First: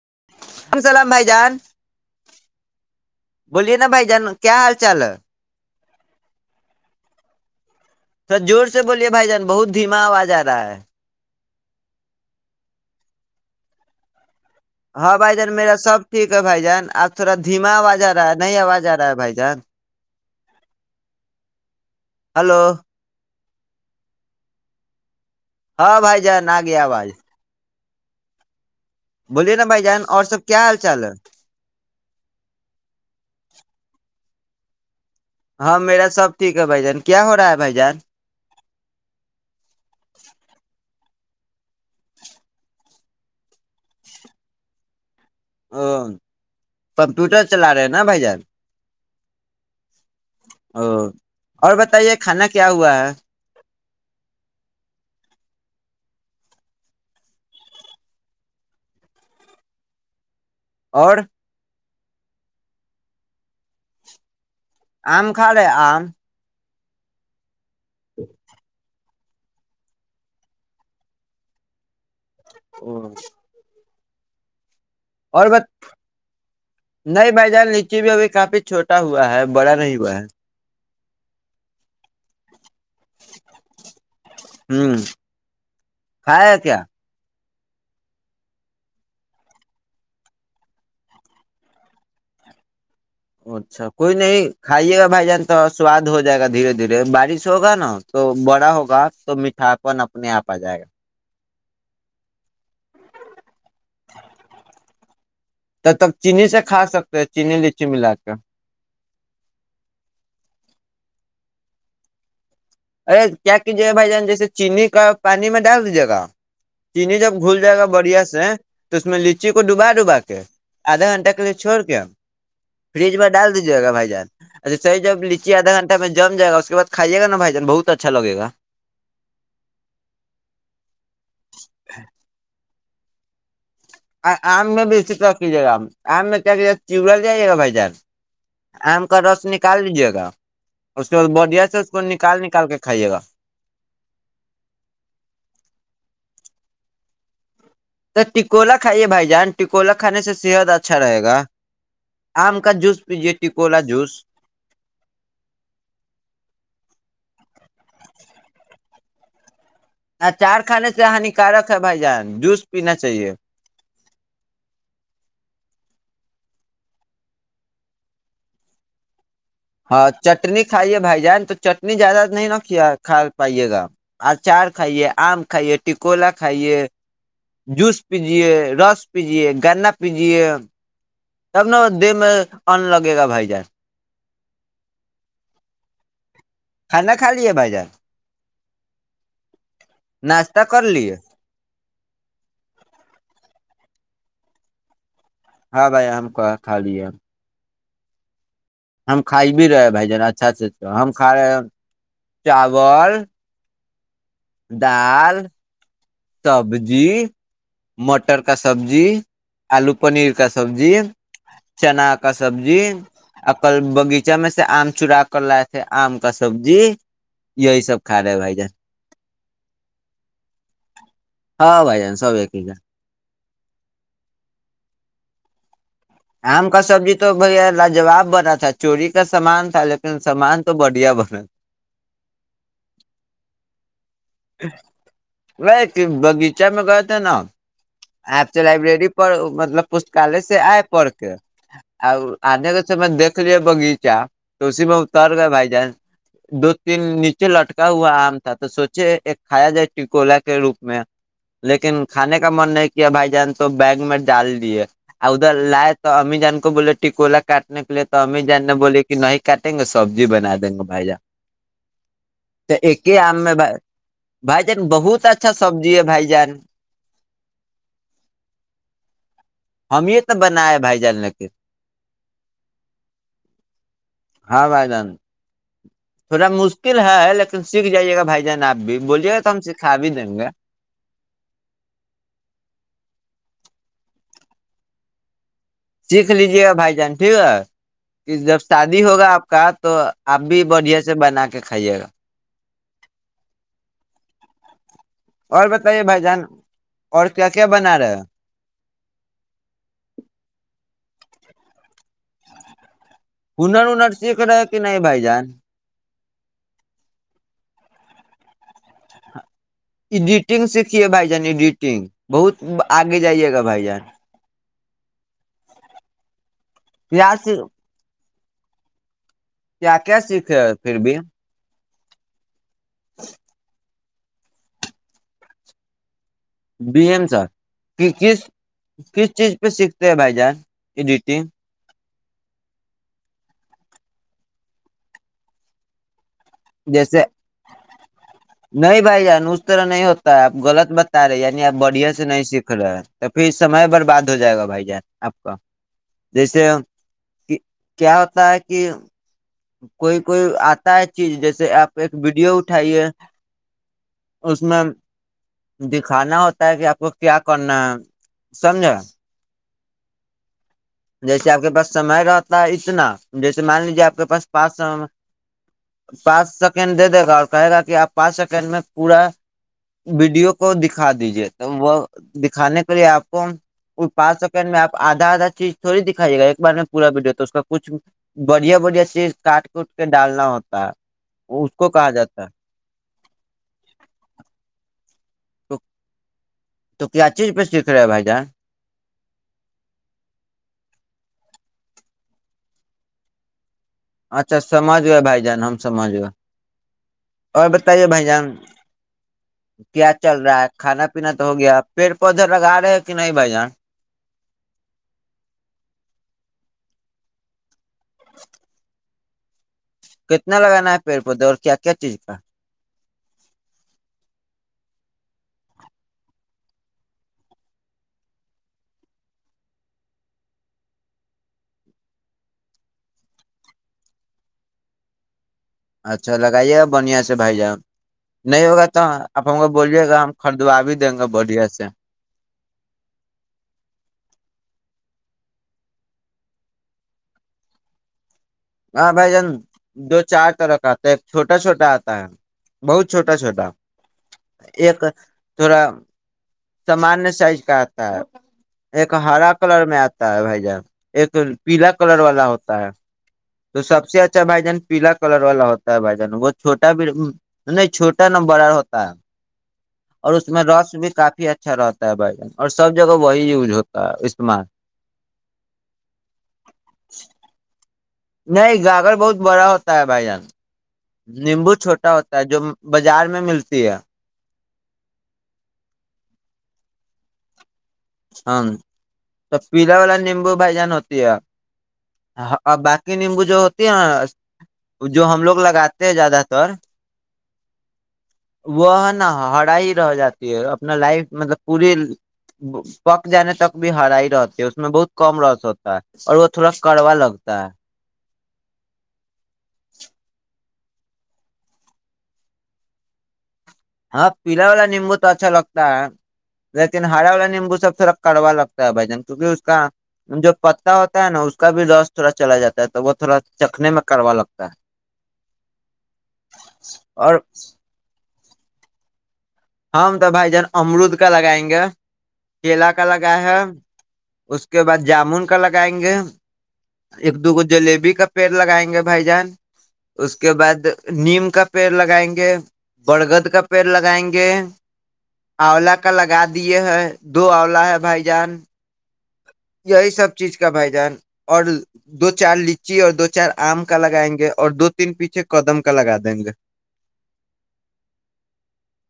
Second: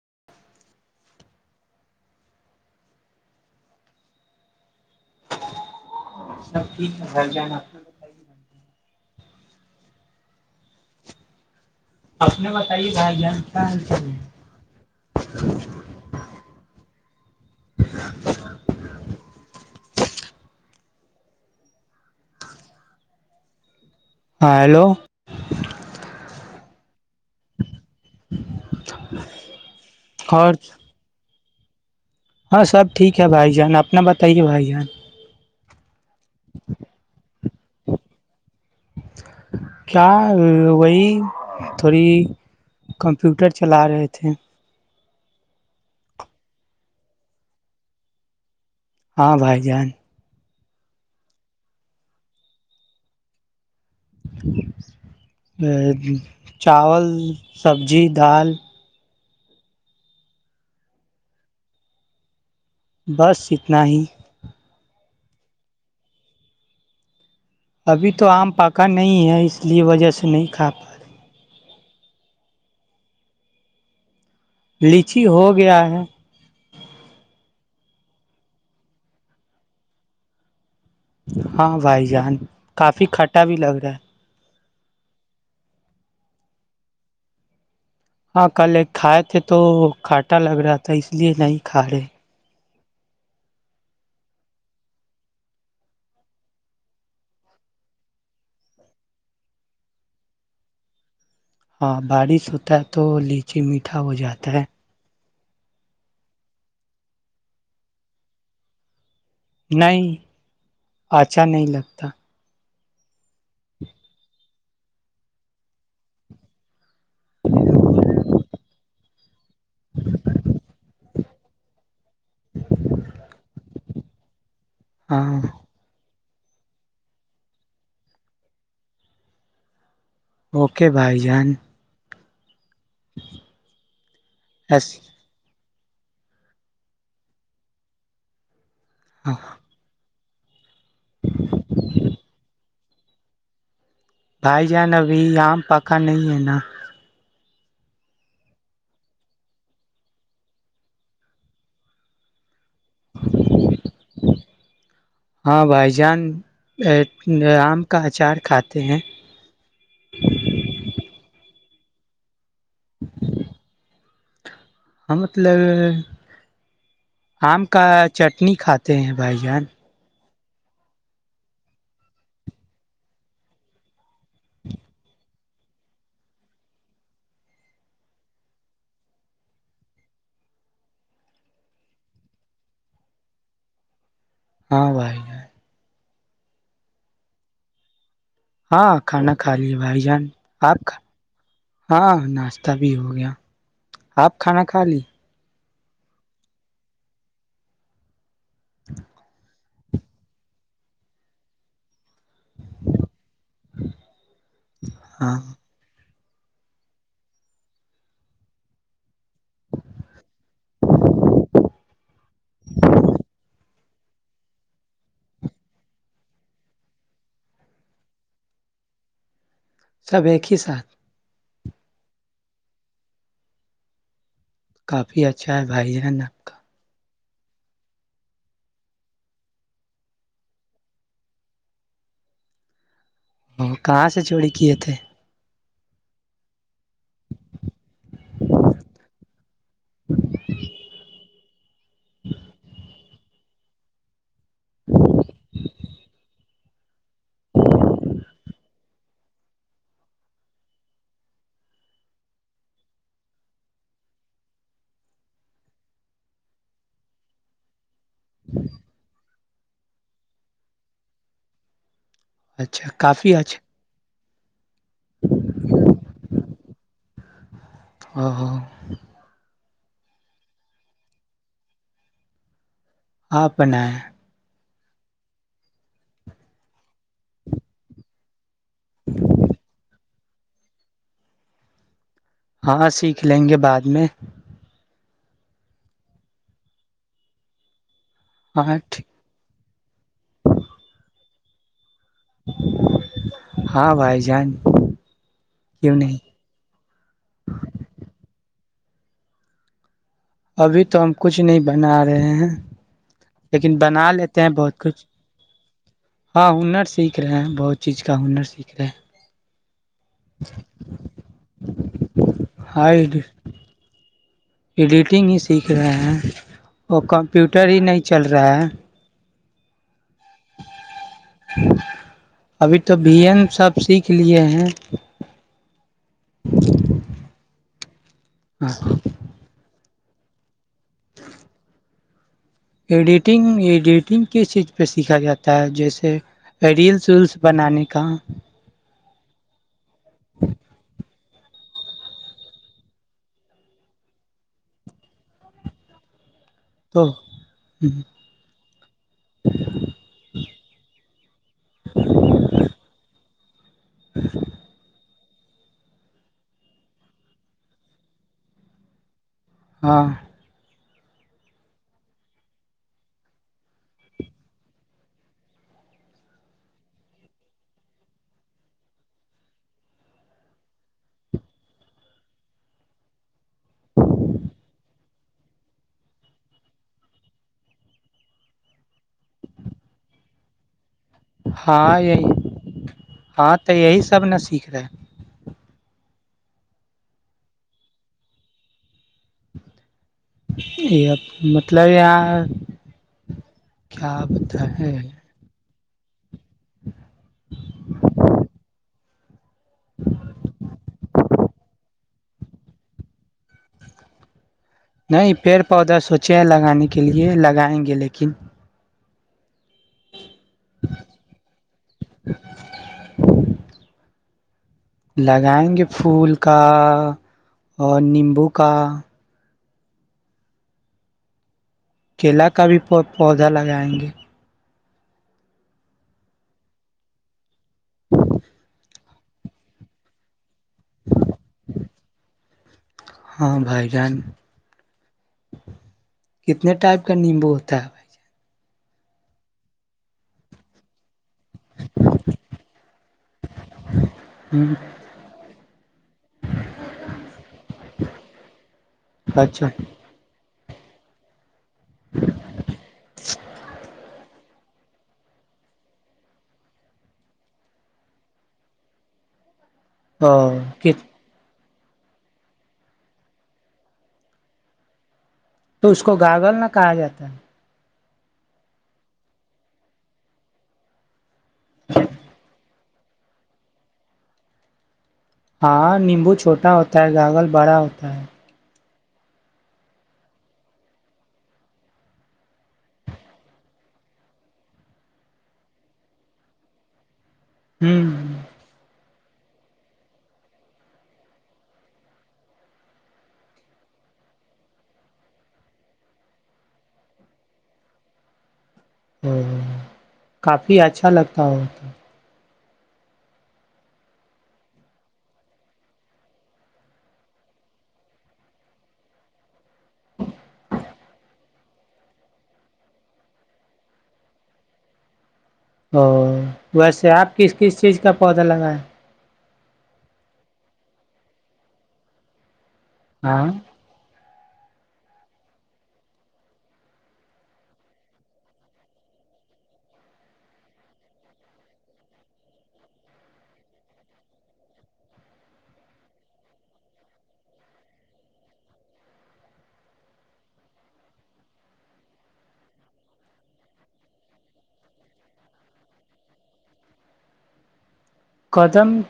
و علیکم السلام بھائی جان بولیے نا بھائی جان کیا حال چال ہے سب چیز گھر جانا تھوڑا زور سے بولیے بھائی جان بہت دھیما آواز آ رہا ہے آپ نے بتائی بھائی جان کیا چل رہا ہے ہاں بھائی جان میرا سب ٹھیک بھائی جان آب تھوڑا دھیما آواز آ رہا ہے نئی آواز آ رہا ہے بھائی جان ہلو ہاں ہیلو ہاں بھائی جان آگیا آواز بولیے نا بائی اور سب کیا حال چال ہے ہاں سب ٹھیک ہے بھائی جان اپنا بتائیے بھائی جان ہاں میرا سب ٹھیک ہے بھائی جان کیا ہو رہا ہے بھائی جان کیا وہی تھوڑی کمپیوٹر چلا رہے تھے ا کمپیوٹر چلا رہے ہیں نا بھائی جان ہاں بھائی جان او اور بتائیے کھانا کیا ہوا ہے چاول سبزی دال اور بس اتنا ہی آم کھالے آم ابھی تو آم پاکا نہیں نہیں ہے اس لیے وجہ سے نہیں کھا پا ہ لیچی ہو گیا ہے نہیں بھائی جان نیچے بھی ابھی کافی چھوٹا ہوا ہے بڑا نہیں ہوا ہے ہاں بھائی جان کافی کھٹا بھی لگ رہا ہے ہوں کھائے کیا ہاں کل ایک کھائے تھے تو کھانٹا لگ رہا تھا اس لیے نہیں کھا رہے اچھا کوئی نہیں کھائیے گا بھائی جان تھوڑا سواد ہو جائے گا دھیرے دھیرے بارش ہوگا نا تو بڑا ہوگا تو میٹھاپن اپنے آپ آ جائے گا ہاں بارش ہوتا ہے تو لیچی میٹھا ہو جاتا ہے تب تک چینی سے کھا سکتے ہیں چینی لچی ملا کے نہیں اچھا نہیں لگتا ارے کیا کیجیے گا بھائی جان جیسے چینی کا پانی میں ڈال دیجیے گا چینی جب گھل جائے گا بڑھیا سے تو اس میں لچی کو ڈوبا ڈوبا کے آدھا گنٹہ کا ے چھوڑ کے فریج میں ڈال دیجیے گا بھائی جان اچھا سی جب ہاں لییچی آدا گھٹہ میں جائے گا کے بع کائیے گا بھائی بہت اچھا لگے گا اوکے بھائی جان آم میں بیسی تور کی جائے گا آم آام میں کیا کہ چڑا جائیے گا بھائی جان آم کا ہاں رس نکال لیجے گا اس کے بڈیا سے اس کو نکال نکال کے کھائیے گا بھائی جان ابھی آم پکا نہیں ہے نا تو ٹکولا کھائیے بھائی جان ٹکولا کھانے سے صحت اچھا رہے گا آم کا جوس پیجیے یکوا جوس ہاں بھائی جان آم کا اچار کھاتے ہیں ہ چار کھانے سے ہانیکارک ہے بھائی جان جوس پینا چاہیے ہم مطلب آم کا چٹنی کھاتے ہیں بائی جان ہاں چٹنی کھائیے بھائی جان تو چٹنی زیادہ نہیں ن ک کھا پائیے گا اچار کھائیے آم کھائیے ٹکولا کھائیے جوس پیجے رس پیجے گنا پیجے تب ن دہ میں ان لگے گا بھائی جان ہاں بھائیائے کھانا خالی ہے بائی جا ہاں کھانا کھا لیے بھائی جان ناشتہ آپ کر لیے ہاں ناشتہ بھی ہو گیا آپ کھانا کھا لی ہاں بھائی ہم خاالی ہے ہم ہم کھائی بھی رہے بھائی جان اچھا اچھا ا ہم کھا رہے ہیں چاول دال ہاں سبزی مٹر کا سبزی آلو پنیر کا سبزی چنا کا سبزی اور کل بغیچہ میں سے آم چڑا کر رہے تھے آم کا سبزی یہی سب کھا رہے بھائی جان سب ایک ہی ساتھ ہاں بھائی جان سب ایک ہی گ کافی اچھا ہے بھائی ہے آم کا سبزی تو [unintelligible] تو بھیا لاجواب بنا تھا چوری کا سامان تھا لیکن سامان تو بڑھیا بنا ہم کاش سے چوری کیے تھے نہیں بگیچے میں گیے تھے نہ اپ سے لائبریری پر مطلب پستکالے سے آے پڑ کے اور آنے ک میں دیکھ لیا باغیچہ تو اسی میں اتر گئے بھائی جان دو تین نیچے لٹکا ہوا آم تھا تو سوچے ایک کھایا جائے چٹکولا کے روپ میں لیکن کھانے کا من نہیں کیا بھائی جان تو بیگ میں ڈال دیے اور ادھر لائے تو امی جان کو بولے ٹکولا کاٹنے کے لیے تو امی جان نے بولے کہ نہیں کاٹیں گے سبزی بنا دیں گے بھائی جان تو اچھا ایک ہی کافی آم میں اچھا بھائی بھائی بہت اچھا سبزی ہے بھائی جان [inaudible] ہم یہ تو بنا ہے بھائی جان لے کے آپ بنایا ہاں بھائی جان تھوڑا مشکل ہے لیکن سیکھ جائیے گا بھائی جان آپ بھی بولیے گا تو ہم سکھا بھی دیں گے ہاں سیکھ لیں گے بعد میں سیکھ لیجیے گا بھائی جان ٹھیک ہے جب ہاں شادی ٹھیک ہوگا آپ کا تو آپ بھی بڑھیا سے بنا کے کھائیے گا ہاں بھائی جان اور کیوں بتائیے نہیں بھائی جان اور کیا کیا بنا رہے ابھی تو ہم کچھ نہیں بنا رہے ہیں لیکن ہونر بنا وونر لیتے سیکھ ہیں رہے کہ بہت نہیں کچھ بھائی جان ہاں ہونر سیکھ رہے ہیں بہت چیز کا ہونر سیکھ رہے ہیں ایڈیٹنگ سیکھیے بھائی جان ایڈٹنگ بہت ہاں آگے جائیے گا بھائی جان ایڈیٹنگ ہی سیکھ رہے ہیں کلاسز رہا‌ ہے [inaudible] پھر بھی ابھی تو بھیی ہم سب سیکھ لیے ہیں بی ایم سے کس چیز ہاں کس چیز پہ سیکھ ہے بھائی جان [unintelligible] ایڈیٹنگ ایڈیٹنگ کس چیز پہ سیکھا جاتا ہے جیسے ریلس ولس بنانے کا بائی جان طرح نہیں ہوتا ہے آپ غلط مت رہ یعنی آپ بڑھیا سے نہیں سیکھ رہے تو پھر سمے برباد ہو جائے گا بھائی جان آپ کا جیسے تو کہ کیا ہوتا ہے کہ کوئی کوئی آتا ہے چیز جیسے آپ ایک ویڈیو اٹھائیے اس میں دکھانا ہوتا ہے کہ آپ کو کیا کرنا ہے سمجھا ہاں جیسے آپ کے پاس سمے رہتا ہے اتنا جیسے مان لیجیے آپ کے پاس پانچ س پانچ سیکنڈ دے دے گا اور کہے گا کہ آپ پانچ سیکنڈ میں پورا ویڈیو کو دکھا دیجیے تو وہ دکھانے کے لیے آپ کو پانچ سیکنڈ میں آپ آدھا آدھا چیز تھوڑی دکھائیے گا ایک بار میں پورا ویڈیو تو اس کا کچھ بڑھیا بڑھیا چیز کاٹ کوٹ کے ڈالنا ہوتا ہے اس کو ہاں کہا یہی جاتا ہے ہاں تو یہی سب ن سیکھ رہے [unintelligible] تو کیا چیز پہ سیکھ رہے ہے بھائی جان یہب مطلب یہاں کیا اچھا بتا سمجھ ہو ہے بھائی جان ہم سمجھ گا اور بتائیے بھائی جان کیا چل رہا ہے کھانا پینا ہو گیا پیڑ پودے لگا رہے ہیں کہ نہیں بھائی جان نہیں پیڑ پودا سوچے ہیں لگانے کے لیے لگائیں گے کے لیکن کتنا لگانا ہے پیڑ پودوں اور کیا کیا چیز کا لگائیں گے پھول کا اور نیمبو کا کیلا کا بھی پ پودا لگائیں گے اچھا لگائیے گا بڑھیا سے بھائی جان نہیں ہوگا تو آپ ہم کو بولیے گا ہم خریدوا بھی دیں گے بڑھیا سے ہاں بھائی جان کتنے ٹائپ کا نیمبو ہوتا ہے بھائی جان ہاں بھائی جان دو چار طرح کا تھا ایک چھوٹا چھوٹا آتا ہے بہت چھوٹا چھوٹا بھائی ایک تھوڑا سامانیہ سائز کا آتا ہے ایک ہ ہرا اچھا کلر میں آتا ہے بھائی جان ایک پیلا کلر والا ہوتا ہے تو سب سے اچھا اچھا بھائی جان پیلا کلر والا ہوتا ہے بھائی جان وہ چھوٹا بھی نہیں چھوٹا نہ بڑا ہوتا ہے اور اس میں رس بھی کافی اچھا رہتا ہے بھائی جان اور سب جگہ وہی یوز ہوتا ہے استعمال تو اس کو گاگل نہ کہا جاتا ہے نہیں گاگرگر بہت بڑا ہوتا ہے بھائی جان نیمبو چھوٹا ہوتا ہے جو بازار میں ملتی ہے ہاں نیمبو چھوٹا ہوتا ہے گاگل بڑا ہوتا ہے ہاں تو پیلا والا نیمبو بھائی جان ہوتی ہے باقی نیمبو جو ہوتی ہے جو ہم لوگ لگاتے ہیں زیادہ تر ہوں نہ ہرا ہی رہ جاتی ہے اپنا لائف مطلب پوری پک جانے تک بھی ہرائی رہتی ہے اس میں بہت کم رس ہوتا ہے اور وہ تھوڑا کڑوا لگتا ہے ہ ہ کافی اچھا لگتا ہ م ہاں پیلا والا نیمبو تو اچھا لگتا ہے لیکن ہرا والا نیمبو سب تھوڑا کڑوا لگتا ہے بھائی جان کیونکہ اس پتا ہوتا ہے نا اس کا بھی رس تھوڑا چلا جاتا ہے تو وہ تھوڑا چکھنے میں کڑوا لگتا ہے ا ویسے اور آپ کس کس چیز کا بودل گ ہم تو بھائی جان امرود کا لگائیں گے کیلا کا لگا ہاں ہے اس کے بعد جامن کا لگائیں گے ایک دوگو جلیبی کا پیڑ لگائیں گے بھائی جان اس کے بعد نیم کا پیڑ لگائیں گے برگد کا پیڑ لگائیں گے آولا کا لگا دیے ہیں دو آلا ہے بھائی جان یہی سب چیز کا بھائی جان اور دو چار لچی اور دو چار آم کا لگائیں گے اور دو تین پیچھے قدم کا لگا دیں گے قدم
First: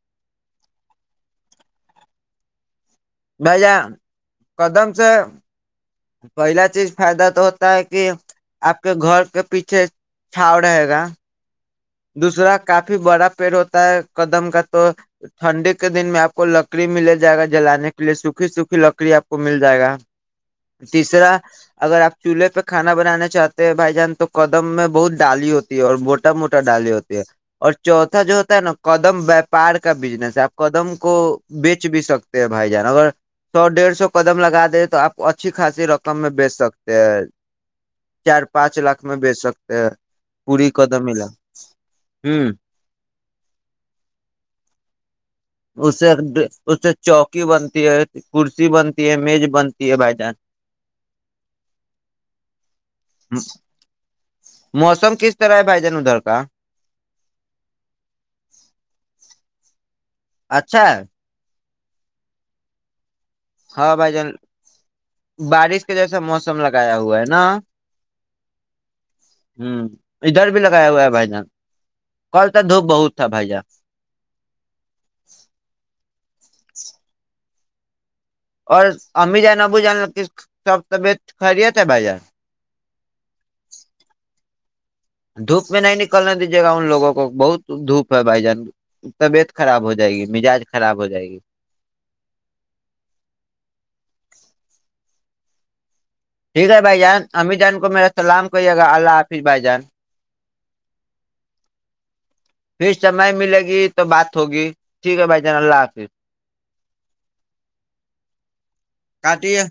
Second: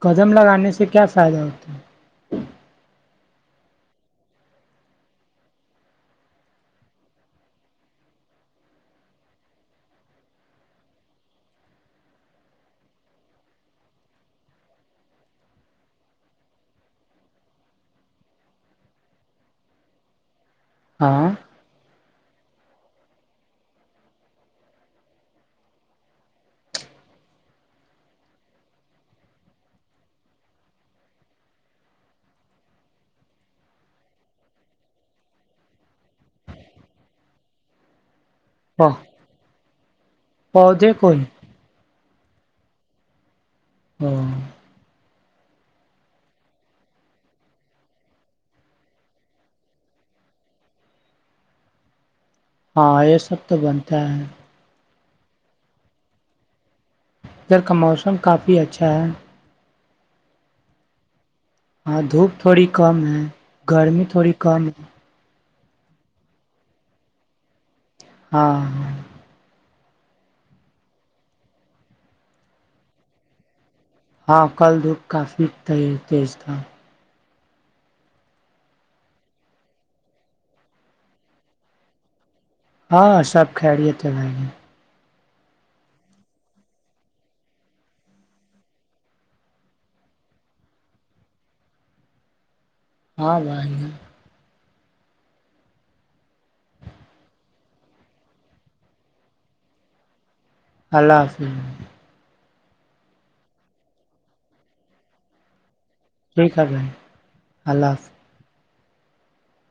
قدم لگانے سے کیا فائدہ ہوتا ہے ب جان قدم سے پہلا چیز فائدہ تو ہوتا ہے کہ آپ کے گھر کے پیچھے چھاؤ رہے گا دوسرا کافی بڑا پیڑ ہوتا ہے قدم کا تو ٹھنڈی کے دن میں آپ کو لکڑی مل جائے گا جلانے کے لیے سوکھی سوکھی لکڑی آپ کو مل جائے گا ہاں تیسرا اگر آپ چولہے پہ کھانا بنانا چاہتے ہیں بھائی جان تو قدم میں بہت ڈالی ہوتی ہے اور موٹا موٹا ڈالی ہوتی ہے اور چوتھا جو ہوتا ہے نا قدم وپار کا بزنس ہے آپ قدم کو بیچ بھی سکتے ہیں بھائی جان اگر سو ڈیڑھ سو قدم لگا دے تو آپ اچھی خاصی رقم میں بیچ سکتے ہیں چار پانچ لاکھ میں بیےچ سکتے کہ پوری پودے کوت کو ہی ملا ہوں ہاں اس سے اس سے چوکی بنتی ہے کرسی بنتی ہے میز بنتی ہے بھائی جان ہاں یہ سب تو بنتا ہے موسم کس طرح ہے بائی جان ن دڑکا ادھر کا موسم کافی اچھا ہے اچھا ہاں دھوپ تھوڑی کم ہے ہاں گرمی بھائی جان تھوڑی کم ہے بارش کا جیسا موسم لگایا ہوا ہے نا ہاں ہاں ہوں ادھر بھی لگایا ہوا ہے بھائی جان کل ت دھوپ بہت تھا بھائی جان ہاں کل دکھ کافی ت تیز تھا اور امی جان ابو جان سب طبیعت خیریت ہے بھائی جان ہاں سب خیرییت ل گی دھوپ میں نہیں نکلنا دیجیے گا ان لوگوں کو بہت دھوپ ہے بھائی جان طبیعت خراب ہو جائے گی مزاج خراب ہو جائے گی ہاں باہ ٹھیک ہے بھائی جان امی جان کو میرا سلام کریے گا اللہ حافظ بھائی جان اللہ حافظ پھر سمے ملے گی تو بات ہوگی ٹھیک ہے بھائی جان اللہ حافظ ٹیک بھائی اللہ حافظ کاٹی ہے